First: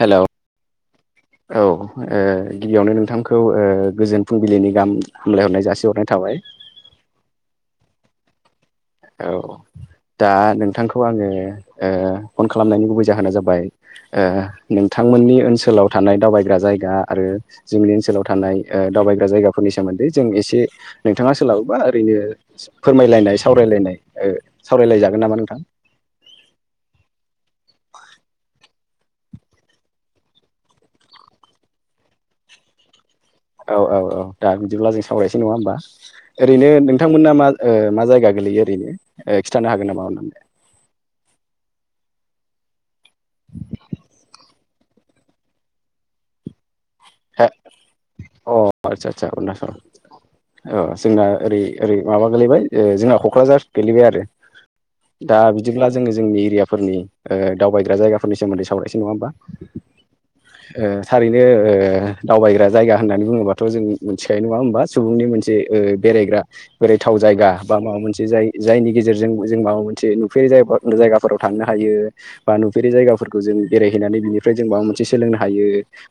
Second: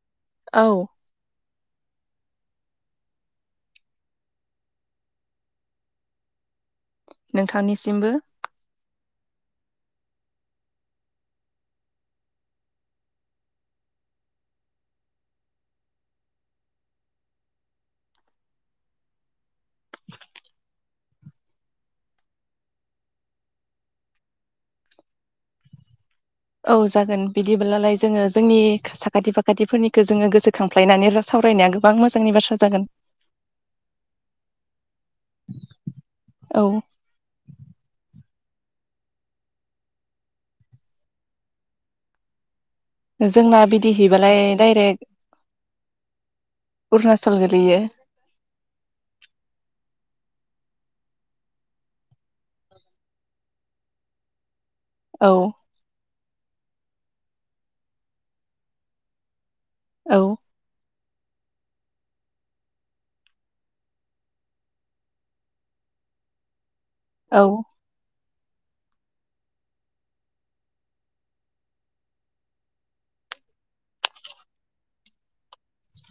Hello औ [inaudible] औ ओ गिबियावनो नोंथांखौ ओ गोजोन फुंबिलिनि गाहाम हामलायहरनाय जासिहरनाय थाबाय नोंथांनिसिमबो औ दा नोंथांखौ आङो ओ फन खालामनायनि गुबै जाहोना जाबाय ओ नोंथांमोननि ओनसोलाव थानाय दावबायग्रा जायगा आरो जोंनि ओनसोलाव थानाय ओ दावबायग्रा जायगाफोरनि सोमोन्दै जों एसे नोंथाङा सोलाबोबा ओरैनो फोरमायलायनाय सावरायलायनाय ओ सावरायलायजागोन नामा नोंथां? औ जागोन बिदिब्लालाय जोङो जोंनि साखाथि फाखा थिफोरनिखौ जोङो गोसोखांफ्लायनानै सावरायनाया गोबां मोजांनि बाथ्रा जागोन। औ औ औ दा बिदिब्ला जों सावरायसै नङा होमबा ओरैनो औ नों नोंथांमोना मा ओ मा जायगा गोलैयो ओरैनो ओ खिन्थानो हागोन नामा अननानै। जोंना बिदि हैबालाय डायरेक्ट अरुनाचल गोलैयो। अ आतसा आतसा अरुणासल अ जोंना ओरै ओरै माबा गोलैबाय ओ जोंना कक्राझार गोलैबाय आरो औ दा बि दिब्ला जोङो जोंनि एरियाफोरनि ओ दावबायग्रा जायगाफोरनि सोमोन्दै सावरायसै नङा होमबा? औ ओ थारैनो ओ दावबायग्रा जायगा होननानै बुङोब्लाथ' जों मोनथिखायो नङा होमबा सुबुंनि मोनसे ओ बेरायग्रा बोरायथाव औ जायगा बा माबा मोनसे जाय जायनि गेजेरजों जों माबा मोनसे नुफेरै जायगाफोर जायगाफोराव थांनो हायो। बा नुफेरै जायगाफोरखौ जों बेरायहैनानै बिनिफ्राय जों माबा मोनसे सोलोंनो हायो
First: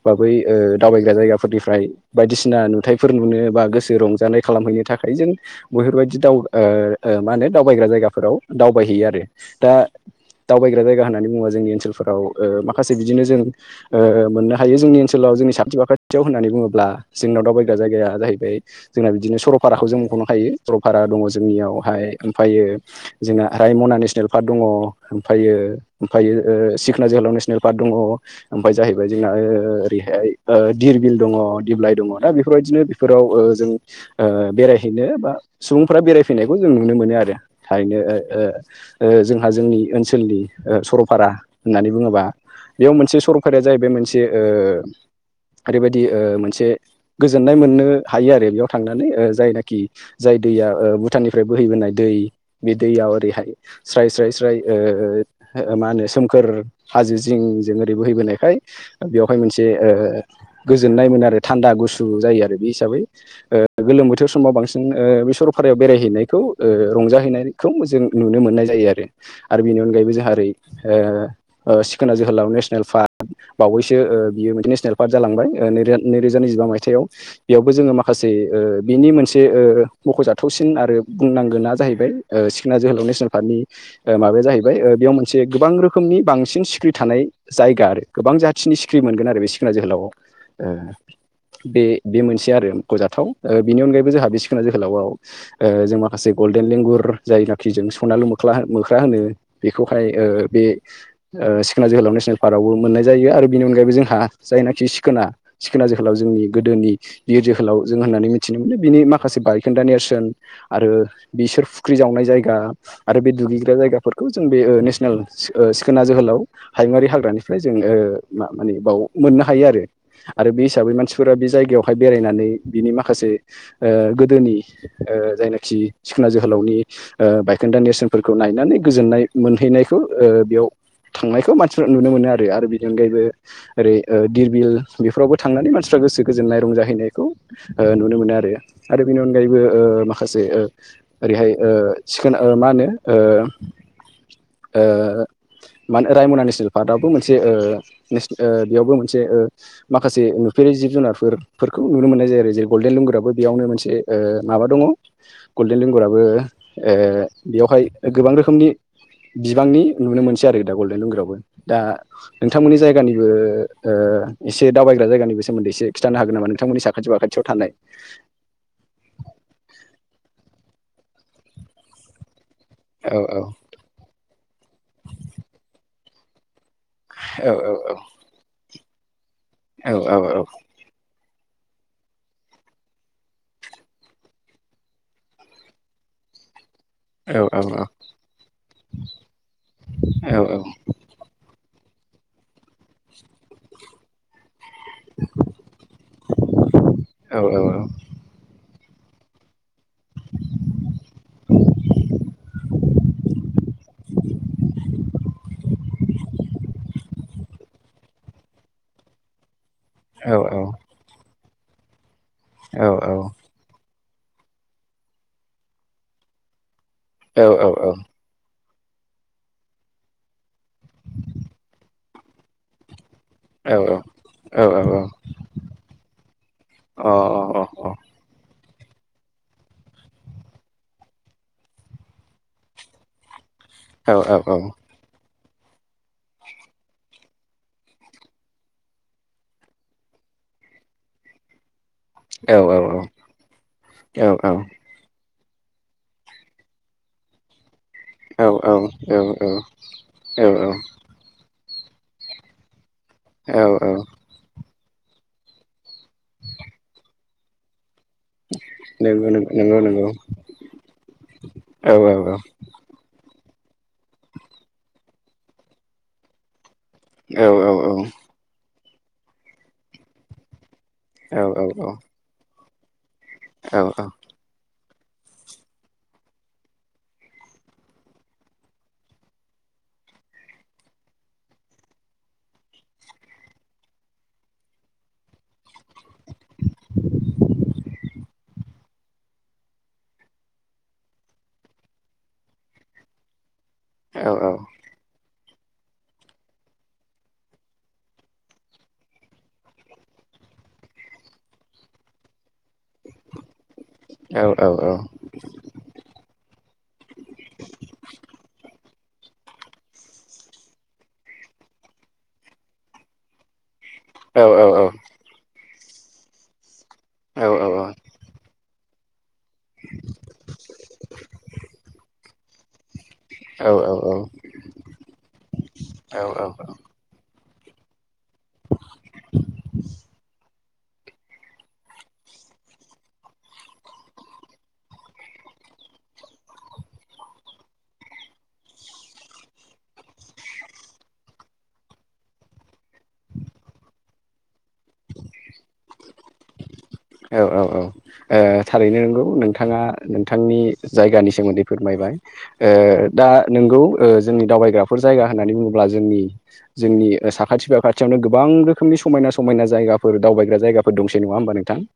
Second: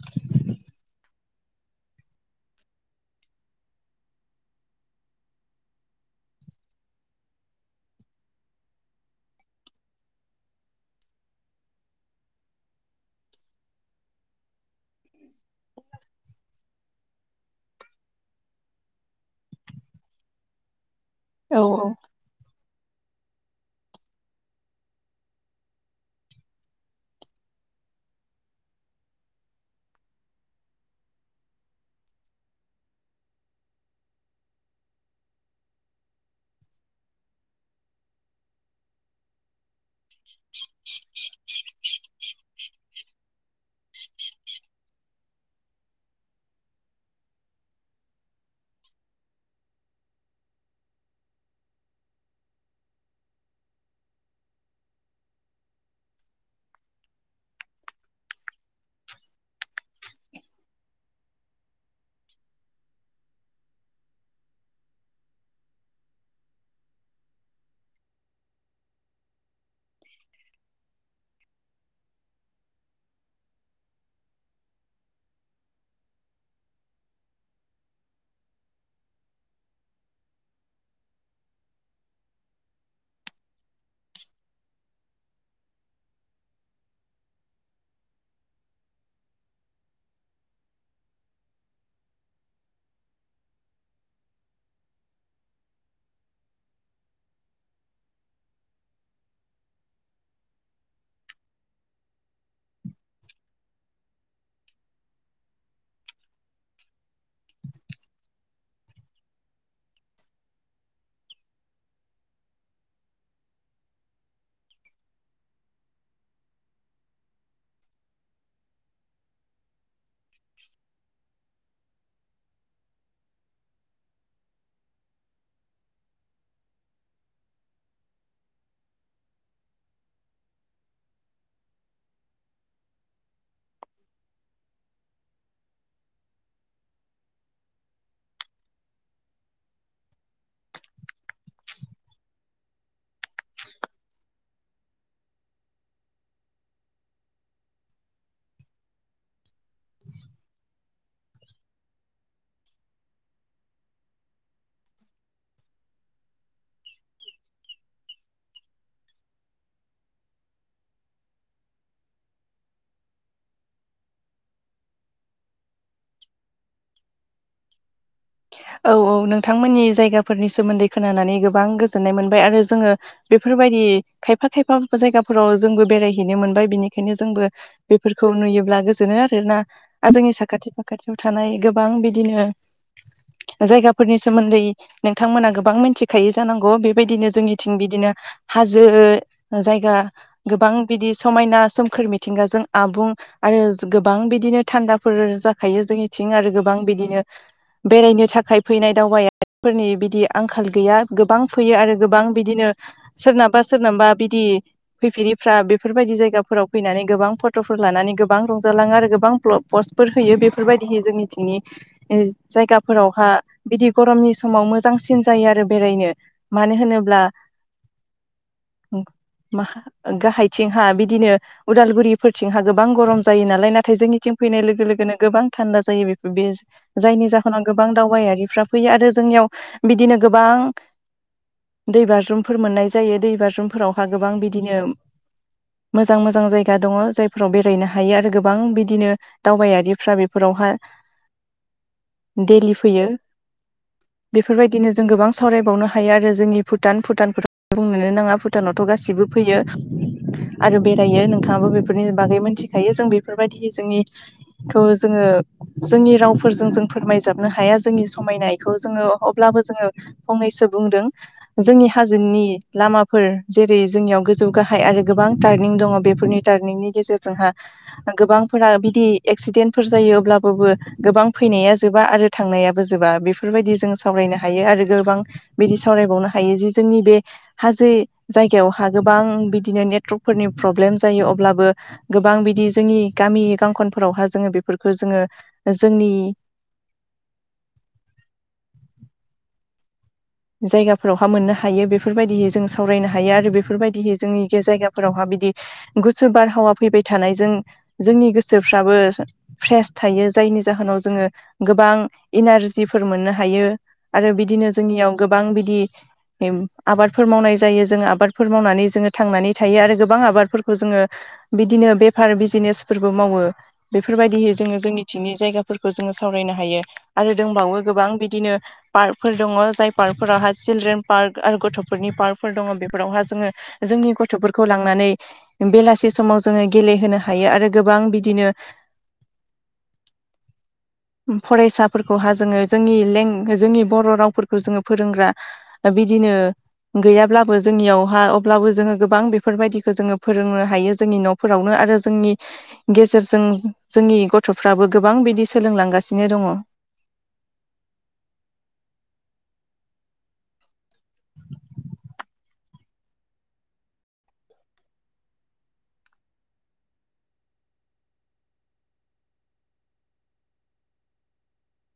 बा बै ओ दावबायग्रा जायगाफोरनिफ्राय बायदिसिना नुथाइफोर नुनो बा गोसो रंजानाय खालामहैनो थाखाय जों बेफोरबायदि दाव ओ ओ मा होनो दावबायग्रा जायगाफोराव दावबायहैयो आरो। दा दावबायग्रा जायगा होन्नानै बुङोबा जोंनि ओनसोलफोराव ओ माखासे बिदिनो जों ओ ओ मोननो हायो जोंनि ओनसोलाव जोंनि सा खाथि [unintelligible] होन्नानै बुङोब्ला जोंनाव दावबायग्रा जायगाया जाहैबाय जोंना बिदिनो सरलपाराखौ जों मखनो हायो सरलपारा दङ' औ जोंनियावहाय ओमफ्रायो जोंना रायमना नेसनेल पार्क दङ ओमफायो ओमफायो सिखना जोहोलाव नेसनेल पार्क दङ', ओमफाय जाहैबाय जोंना ओरैहाय ओ धिरबिल दङ', दिप्लाइ दङ दा बेफोरबायदिनो बेफोराव ओ जों ओ बेरायहैनो बा सुबुंफोरा बेरायफैनायखौ जों नुनो मोनो आरो थारैनो ओ ओ जोंहा जोंनि ओनसोलनि सरलपारा होननानै बुङोबा बेयाव मोनसे सरलफाराया जाहैबाय मोनसे ओ ओरैबायदि ओ मोनसे गोजोननाय मोननो हायो आरो बेयाव थांनानै ओ जायनाखि जाय दैया ओ भुटाननिफ्राय बोहैबोनाय दै बे दैयाव ओरैहाय स्राइ स्राय स्राइ ओ मा होनो सोमखोर हाजो जिं जों ओरै बोहैबोनायखाय बेवहाय मोनसे ओ गोजोननाय मोनो आरो थान्दा गुसु जायो आरो बे हिसाबै ओ गोलोम बोथोर समाव बांसिन ओ बे सरलपारायाव बेरायहैनायखौ ओ रंजाहैनाय खौ जों नुनो मोननाय जायो आरो। आरो बिनि अनगायैबो जाहा ओरै ओ ओ सिखोना जोहोलाव नेसनेल पार्क बावैसो ओ बियो मोनसे नेसनेल पार्क जालांबाय ओ नैरोजा नैजिबा मायथाइयाव। बेयावबो जोङो माखासे ओ बिनि मोनसे ओ मखजाथावसिन आरो बुंनांगोना जाहैबाय ओ सिखना जोहोलाव नेसनेल पार्कनि माबाया जाहैबाय बेयाव मोनसे गोबां रोखोमनि बांसिन सिख्रि थानाय जायगा आरो। गोबां जाथिनि सिखिरि मोनगोन आरो बे सिखना जोहोलावाव ओ बे बे मोनसे आरो गजाथाव बिनि अनगायैबो जोंहा बि सिखोना जोहोलावआव ओ जों माखासे गल्डेन लेंगुर जायनाखि जों सनालु मोख्रा होनो बेखौहाय बे सिखना जोहोलाव नेसनेल पार्कआवबो मोननाय जायो आरो बेनि अनगायैबो जोंहा जायनाखि सिखोना सिखोना जोखोलाव जोंनि गोदोनि बियो जोहोलाव जों होननानै मिथिनो मोनो बिनि माखासे बायखोन्दा नेरसोन आरो बिसोर फुख्रि जावनाय जायगा आरो बे दुगैग्रा जायगाफोरखौ जों बे ओ नेसनेल ओ सि सिखोना जोहोलाव हायुङारि हाग्रानिफ्राय जों ओ म मानिे बाव मोननो हायो आरो। आरो बे हिसाबै मानसिफोरा बे जायगायावहाय बेरायनानै बिनि माखासे ओ गोदोनि ओ जायनाखि सिखना जोहोलावनि ओ बायखोन्दा नेरसोनफोरखौ नायनानै गोजोननाय मोनहैनायखौ ओ बेयाव थांनायखौ मानसिफ्रा नुनो मोनो आरो। आरो बेनि अनगायैबो ओरै ओ धीरबिल बेफोरावबो थांनानै मानसिफ्रा गोसो गोजोननाय रंजाहैनायखौ ओ नुनो मोनो आरो। आरो बेनि अनगायैबो ओ माखासे ओ ओरैहाय ओ सिखोन ओ मा होनो ओ ओ मान रायमना नेसनेल पार्कआवबो मोनसे ओ नेस ओ बेयावबो मोनसे ओ माखासे नुफेरै जिब जुनारफोर फोरफोरखौ नुनो मोननाय जायो आरो जेरै गल्डेन लुंगुराबो बेयावनो मोनसे ओ माबा दङ गल्डेन लेंगराबो ओ बेयावहाय गोबां रोखोमनि बिबांनि नुनो मोनसै आरो दा गल्डेन लुंगुरावबो। दा नोंथांमोननि जायगानि ओ ओ एसे दावबायग्रा जायगानिबो सोमोन्दै एसे खिन्थानो हागोन नामा नोंथांमोननि साखाथि बाखाथियाव थानाय। [unintelligible] औ औ। नोंथांमोननि जायगाफोरनि सोमोन्दै खोनानानै गोबां गोजोननाय मोनबाय आरो जोङो औ औ बेफोरबायदि खायफा खायफा जायगाफोराव जोंबो बेरायहैनो मोनबाय बिनि यनो औ जोंबो बेफोरखौ नुयोब्ला गोजोनो आरोना। औ जोंनि औ साखाथि फाखाथि खाथियाव थानाय गोबां बिदिनो जायगाफोरनि सोमोन्दै नोंथांमोना गोबां मिथि खायो जानांगौ बेबायदिनो औ औ जोंनिथिं बिदिनो हाजो जायगा औ गोबां बिदि समायना सोमखोर मिथिंगाजों आबुं आरो गोबां बिदिनो थान्दा फोर जाखायो जोंनिथिं आरो गोबां बिदिनो औ बेरायनो थाखाय फैनाय दावबायफोरनि बिदि आंखाल गैया। गोबां फैयो आरो गोबां बिदिनो सोरनाबा सोरनाबा बिदि फैफेरिफ्रा बेफोरबायदि जायगाफोराव फैनानै गोबां फ फट'फोर लानानै गोबां रंजालाङो आरो गोबां पस्टफोर औ होयो बेफोरबायदिहै जोंनिथिंनि जायगाफोरावहा बिदि गरमनि समाव मोजांसिन जायो आरो बेरायनो। मानो होनोब्ला गाहायथिंहा बिदिनो उदालगुरिफोरथिंहा गोबां गरम ज जायो नालाय नाथाय जोंनिथिं फैनाय लोगो लोगोनो गोबां थान्दा जायो जायनि जा होनाव गोबां दावबायारिफ्रा फैयो आरो जोंनियाव बिदिनो गोबां दै बाज्रुमफोर मोननाय जायो दै बाज्रुमफोरावहा गोबां औ औ अ बिदिनो मोजां मोजां जायगा दङ जायफोराव बेरायनो हायो आरो गोबां बिदिनो दावबायारिफ्रा बेफोरावहा अ औ दैेलि औ फैयो। औ बेफोरबायदिनो जों गोबां सावरायबावनो हायो आरो जोंनि भुटान भुटान बुंनोनो नाङा भुटानावथ' औ गासिबो औ फैयो। आरो बे जायो नोंथाङाबो बेफोरनि बागै मोनथिखायो जों औ बेफोरबायदि औ जोंनि खौ जोङो जोंनि रावफोरजों जों फोरमायजाबनो हाया। जोंनि खामायनायखौ जोङो नंगौ अब्लाबो नंगौ जोङो नंगौ नंगौ फंनैसो बुंदों जोंनि औ हाजोनि लामाफोर जेरै जोंनियाव गोजौ गाहाय आरो गोबां टार्निं दङ बेफोरनि टार्निंनि औ गेजेरजोंहा औ गोबांफोरा बिदि एक्सिडेन्टफोर जायो अब्लाबोबो गोबां औ औ फैनाया जोबा आरो थांनायाबो जोबा। बेफोरबायदि जों सावरायनो हायो आरो गोबां बिदि सावरायबावनो हायो जे जोंनि बे हाजो जायगायावहा गोबां बिदिनो नेटवर्कफोरनि प्रब्लेम जायो अब्लाबो गोबां बिदि जोंनि गामि गांखनफोरावहा जोङो बेफोरखो जोङो जोंनि जायगाफोरावहा मोननो हायो बेफोरबायदिहै जों सावरायनो हायो आरो बेखौ बेफोरबायदिहै औ औ जोंनि जायगाफोरावहा बिदि गुसु बारहावा फैबाय थानायजों जोंनि गोसोफ्राबो फ्रेस थायो जायनि जाहोनाव जोङो गोबां इनारजिफोर मोननो हायो। आरो औ औ बिदिनो जोंनियाव गोबां बिदि एम आबाद फोर मावनाय जायो जोङो आबादफोर मावनानै जोङो थांनानै थायो आरो गोबां आबादफोरखौ जोङो बिदिनो बेफार बिजिनेसफोरबो मावो। औ बेफोरबायदिहै औ जोङो औ जोंनिथिंनि जायगाफोरखौ जोङो सावरायनो हायो। आरो दोंबावो औ गोबां बिदिनो पार्कफोर दङ जाय पार्कफोरावहाय सिलड्रेन पार्क आरो गथफोरनि पार्कफोर दङ बेफोरावहा जोङो जोंनि औ गथफोरखौ लांनानै बेलासि औ समाव औ जोङो गेलेहोनो हायो आरो गोबां बिदिनो फरायसाफोरखौहा जोङो जोंनि लें जोंनि बर रावफोरखौ जोङो फोरोंग्रा बिदिनो गैयाब्लाबो जोंनियावहा अब्लाबो जोङो गोबां बेफोरबायदिखो जोङो फोरोंनो हायो जोंनि न फोरावनो आरो जोंनि गेजेरजों जोंनि गथफ्राबो गोबां बिदि सोलोंलांगासिनो दङ। औ औ औ। ओ थारैनो नोंगौ नोंथाङा नोंथांनि जायगानि सोमोन्दै फोरमायबाय। ओ दा नोंगौ ओ जोंनि दावबायग्राफोर जायगा होननानै बुङोब्ला जोंनि जोंनि ओ साखाथिफोराव खाथियावनो गोबां रोखोमनि समायना समायना जायगाफोर दावबायग्रा जायगाफोर दंसै नङा होमबा नोंथां। ओ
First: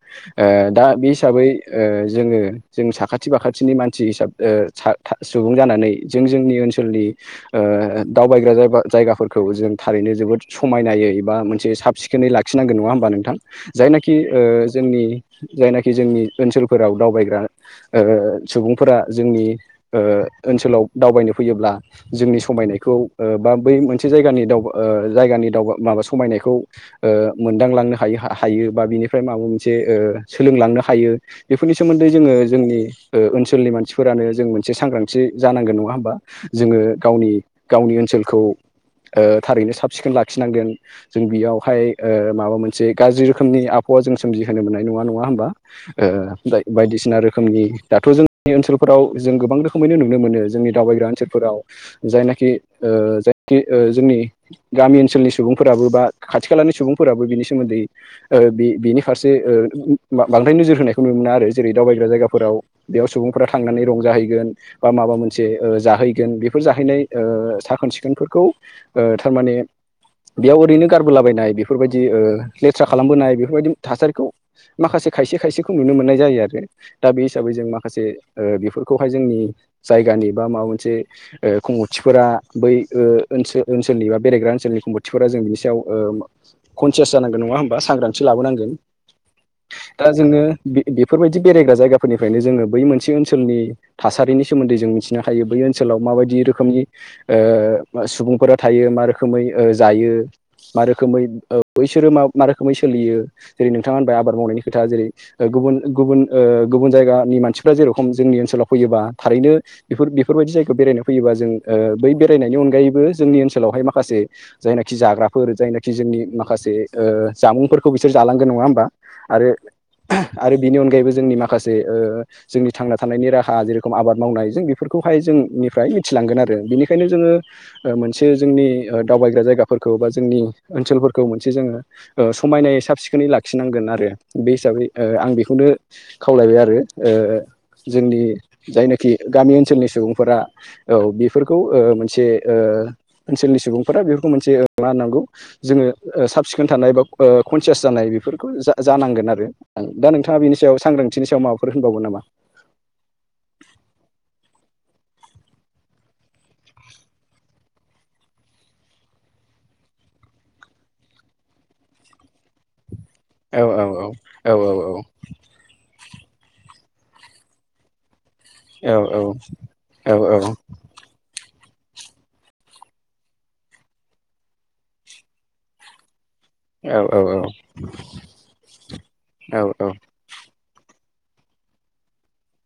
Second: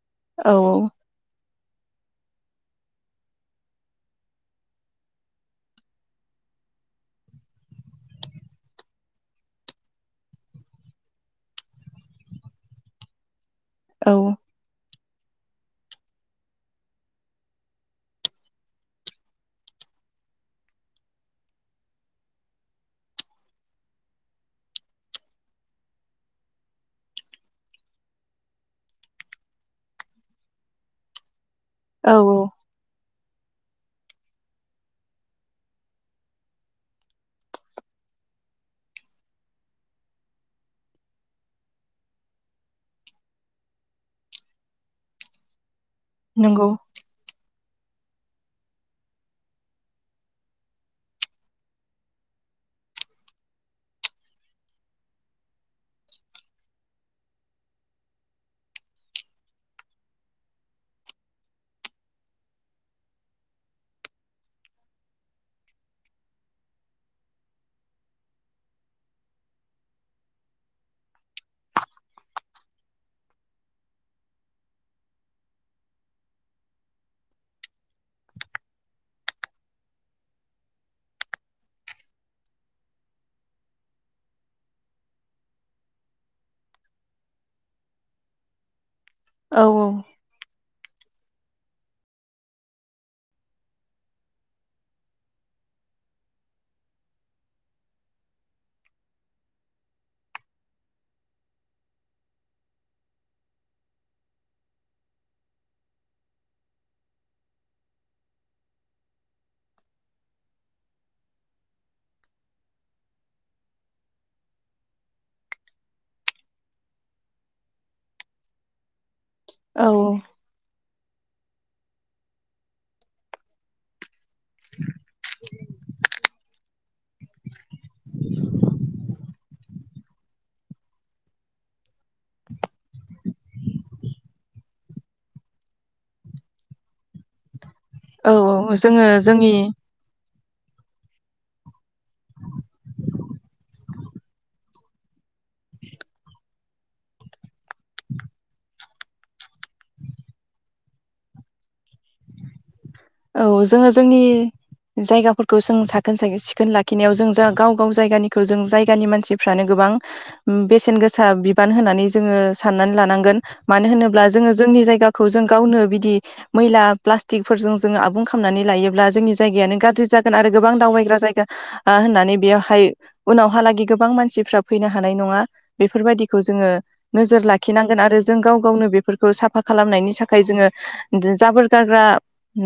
औ दा बे हिसाबै ओ जोङो जों साखाथि फाखाथिनि मानसि हिसाब ओ सा था सुबुं जानानै जों जोंनि ओनसोलनि ओ दावबायग्रा जायबा जायगाफोरखौ जों थारैनो जोबोद समायनायै एबा मोनसे साबसिख खोनै लाखिनांगोन नङा होमबा नोंथां? औ जायनाखि ओ जोंनि जायनाखि जोंनि ओनसोलफोराव दावबायग्रा ओ सुबुंफोरा जोंनि ओ ओनसोलाव दावबायनो फैयोब्ला जोंनि समायनायखौ ओ बा बै मोनसे जायगानि दावबा ओ जायगानि दावबा माबा समायनायखौ ओ मोनदांलांनो हायो हा हायो बा बिनिफ्राय माबा से ओ सोलोंलांनो हायो बेफोरनि सोमोन्दै औ जोङो औ जोंनि ओनसोलनि मानसिफोरानो जों मोनसे सांग्रांथि जानांगोन नङा होमबा? जोङो गावनि गावनि ओनसोलखौ ओ थारैनो साब सिखोन लाखिनांगोन। जों बेयावहाय माबा मोनसे गाज्रि रोखोमनि आबहावा जों सोमजिहोनो मोननाय नङा नङा होमबा ओ गाय नंगौ बायदिसिना रो खोमनि दाथ जोंनि ओनसोलफोराव जों गोबां रोखोमैनो नुनो मोनो जोंनि दावबायग्रा ओनसोलफोराव जायनाखि ओ जायखि जोंनि गामि ओनसोलनि सुबुंफोराबो बा खाथि खालानि सुबुंफोराबो बिनि सोमोन्दै ओ बि बिनि फारसे ओ बा बांद्राय नोजोर होनायखौ नुनो मोना आरो जेरै दावबायग्रा जायगाफोराव बेयाव सुबुंफ्रा थांनानै रंजाहैगोन। बा माबा मोनसे ओ जाहैगोन बेफोर जाहैनाय ओ साखोन सिखोनफोरखौ ओ थारमाने बेयाव ओरैनो गारबोलाबायनाय बेफोरबायदि ओ लेथ्रा खालामबोनाय बेफोरबायदि थासारिखौ माखासे खायसे खायसेखौ नुनो मोननाय जायो आरो। दा बे हिसाबै जों माखासे बेफोरखौहाय जोंनि जायगानि बा माबा मोनसे। खुंगथिफोरा बै ओ ओनसोलनि बा बेरायग्रा ओनसोलनि खुंगथिफोरा जों बिनि सायाव। कनसियास जानांगोन नङा होमबा सांग्रथि लाबोनांगोन। औ औ। दा जोङो बे बेफोरबायदि बेरायग्रा जायगाफोरनिफ्रायनो जोङो बै मोनसे ओनसोलनि थासारिनि सोमोन्दै जों मिथिनो हायो बै ओनसोलाव माबायदि रोखोमनि ओ सुबुंफोरा थायो मा रोखोमै जायो। मा रोखोमै ओ बैसोरो मा मा रोखोमै सोलियो जेरै नोंथाङा होनबाय आबाद मावनायनि खोथा जेरै ओ गुबुन गुबुन ओ गुबुन जायगानि मानसिफ्रा जेरेखम जोंनि ओनसोलाव फैयोबा थारैनो बेफोर बेफोरबायदि जायगायाव बेरायनो फैयोबा जों ओ बै बेरायनायनि अनगायैबो जोंनि ओनसोलावहाय माखासे जायनाखि जाग्राफोर जायनाखि जोंनि माखासे ओ जामुंफोरखौ बिसोर जालांगोन नङा होमबा आरो औ आरो बिनि अनगायैबो जोंनि माखासे ओ जोंनि थांना थानायनि राहा जेरेखम आबाद मावनाय जों बेफोरखौहाय जोंनिफ्राय मिथिलांगोन आरो बेनिखायनो जोङो मोनसे जोंनि दावबायग्रा जायगाफोरखौ बा जोंनि ओनसोलफोरखौ मोनसे जोङो ओ समायनाय साब सिखोन बेखौै लाखिनांगोन आरो बे हिसाबै आं बेखौनो खावलायबाय आरो ओ जोंनि औ औ जोङो जायनाखि गामि जोंनि ओनसोलनि सुबुंफोरा औ बेफोरखौ ओ मोनसे ओ ओनसोलनि सुबुंफोरा बेफोरखौ मोनसे ल होन नांगौ जोङो साब सिखोन थानाय बा कनसियास जानाय बेफोरखौ जा जानांगोन आरो आं दा नोंथाङा बेनि सायाव सांग्रांथिनि सायाव माबाफोर होनबावगोन नामा? औ जोङो जोंनि जायगाफोरखौ जों साखोन सिखोन लाखिनायाव जों जा गाव गाव जायगानिखौ जों जायगानि मानसिफ्रानो गोबां बेसेन गोसा बिबान होनानै जोङो साननानै लानांगोन औ मानो औ होनोब्ला जोङो औ जोंनि जायगाखौ जों गावनो बिदि मैला प्लाटि जो आबुं खालामनानै औ लायोब्ला जोंनि जायगायानो गाज्रि औ जागोन आरो गोबां दावबायग्रा जायगा होननानै बेयावहाय उनावहालागै गोबां मानसिफ्रा फैनो हानाय नङा बेफोरबायदि खौ जोङो औ नोजोर लाखिनांगोन आरो जों गाव गावनो बेफोरखौ साफा खालामनायनि सा थाखाय जोङो जाबोर गारग्रा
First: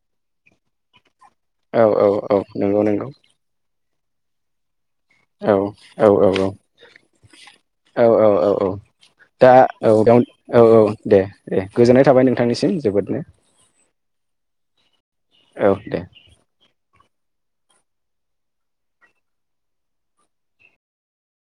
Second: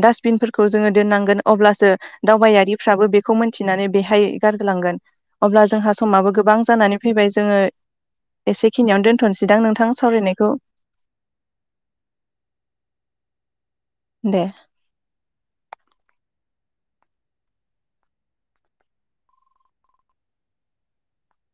डास्टबिनफोरखौ जोङो दोननांगोन औ अब्लासो औ औ नंगौ दावबायारिफ्राबो नंगौ बेखौ मोनथिनानै बेहाय गारगोलांगोन। औ अब्ला जोंहा औ समाबो औ गोबां जानानै फैबाय जोङो औ औ औ औ एसेखिनियावनो दोन्थ'सैदां नोंथां सावरायनायखौ? ए गोजोननाय थाबाय नोंथांनिसिम जोबोदनो। दे औ दे।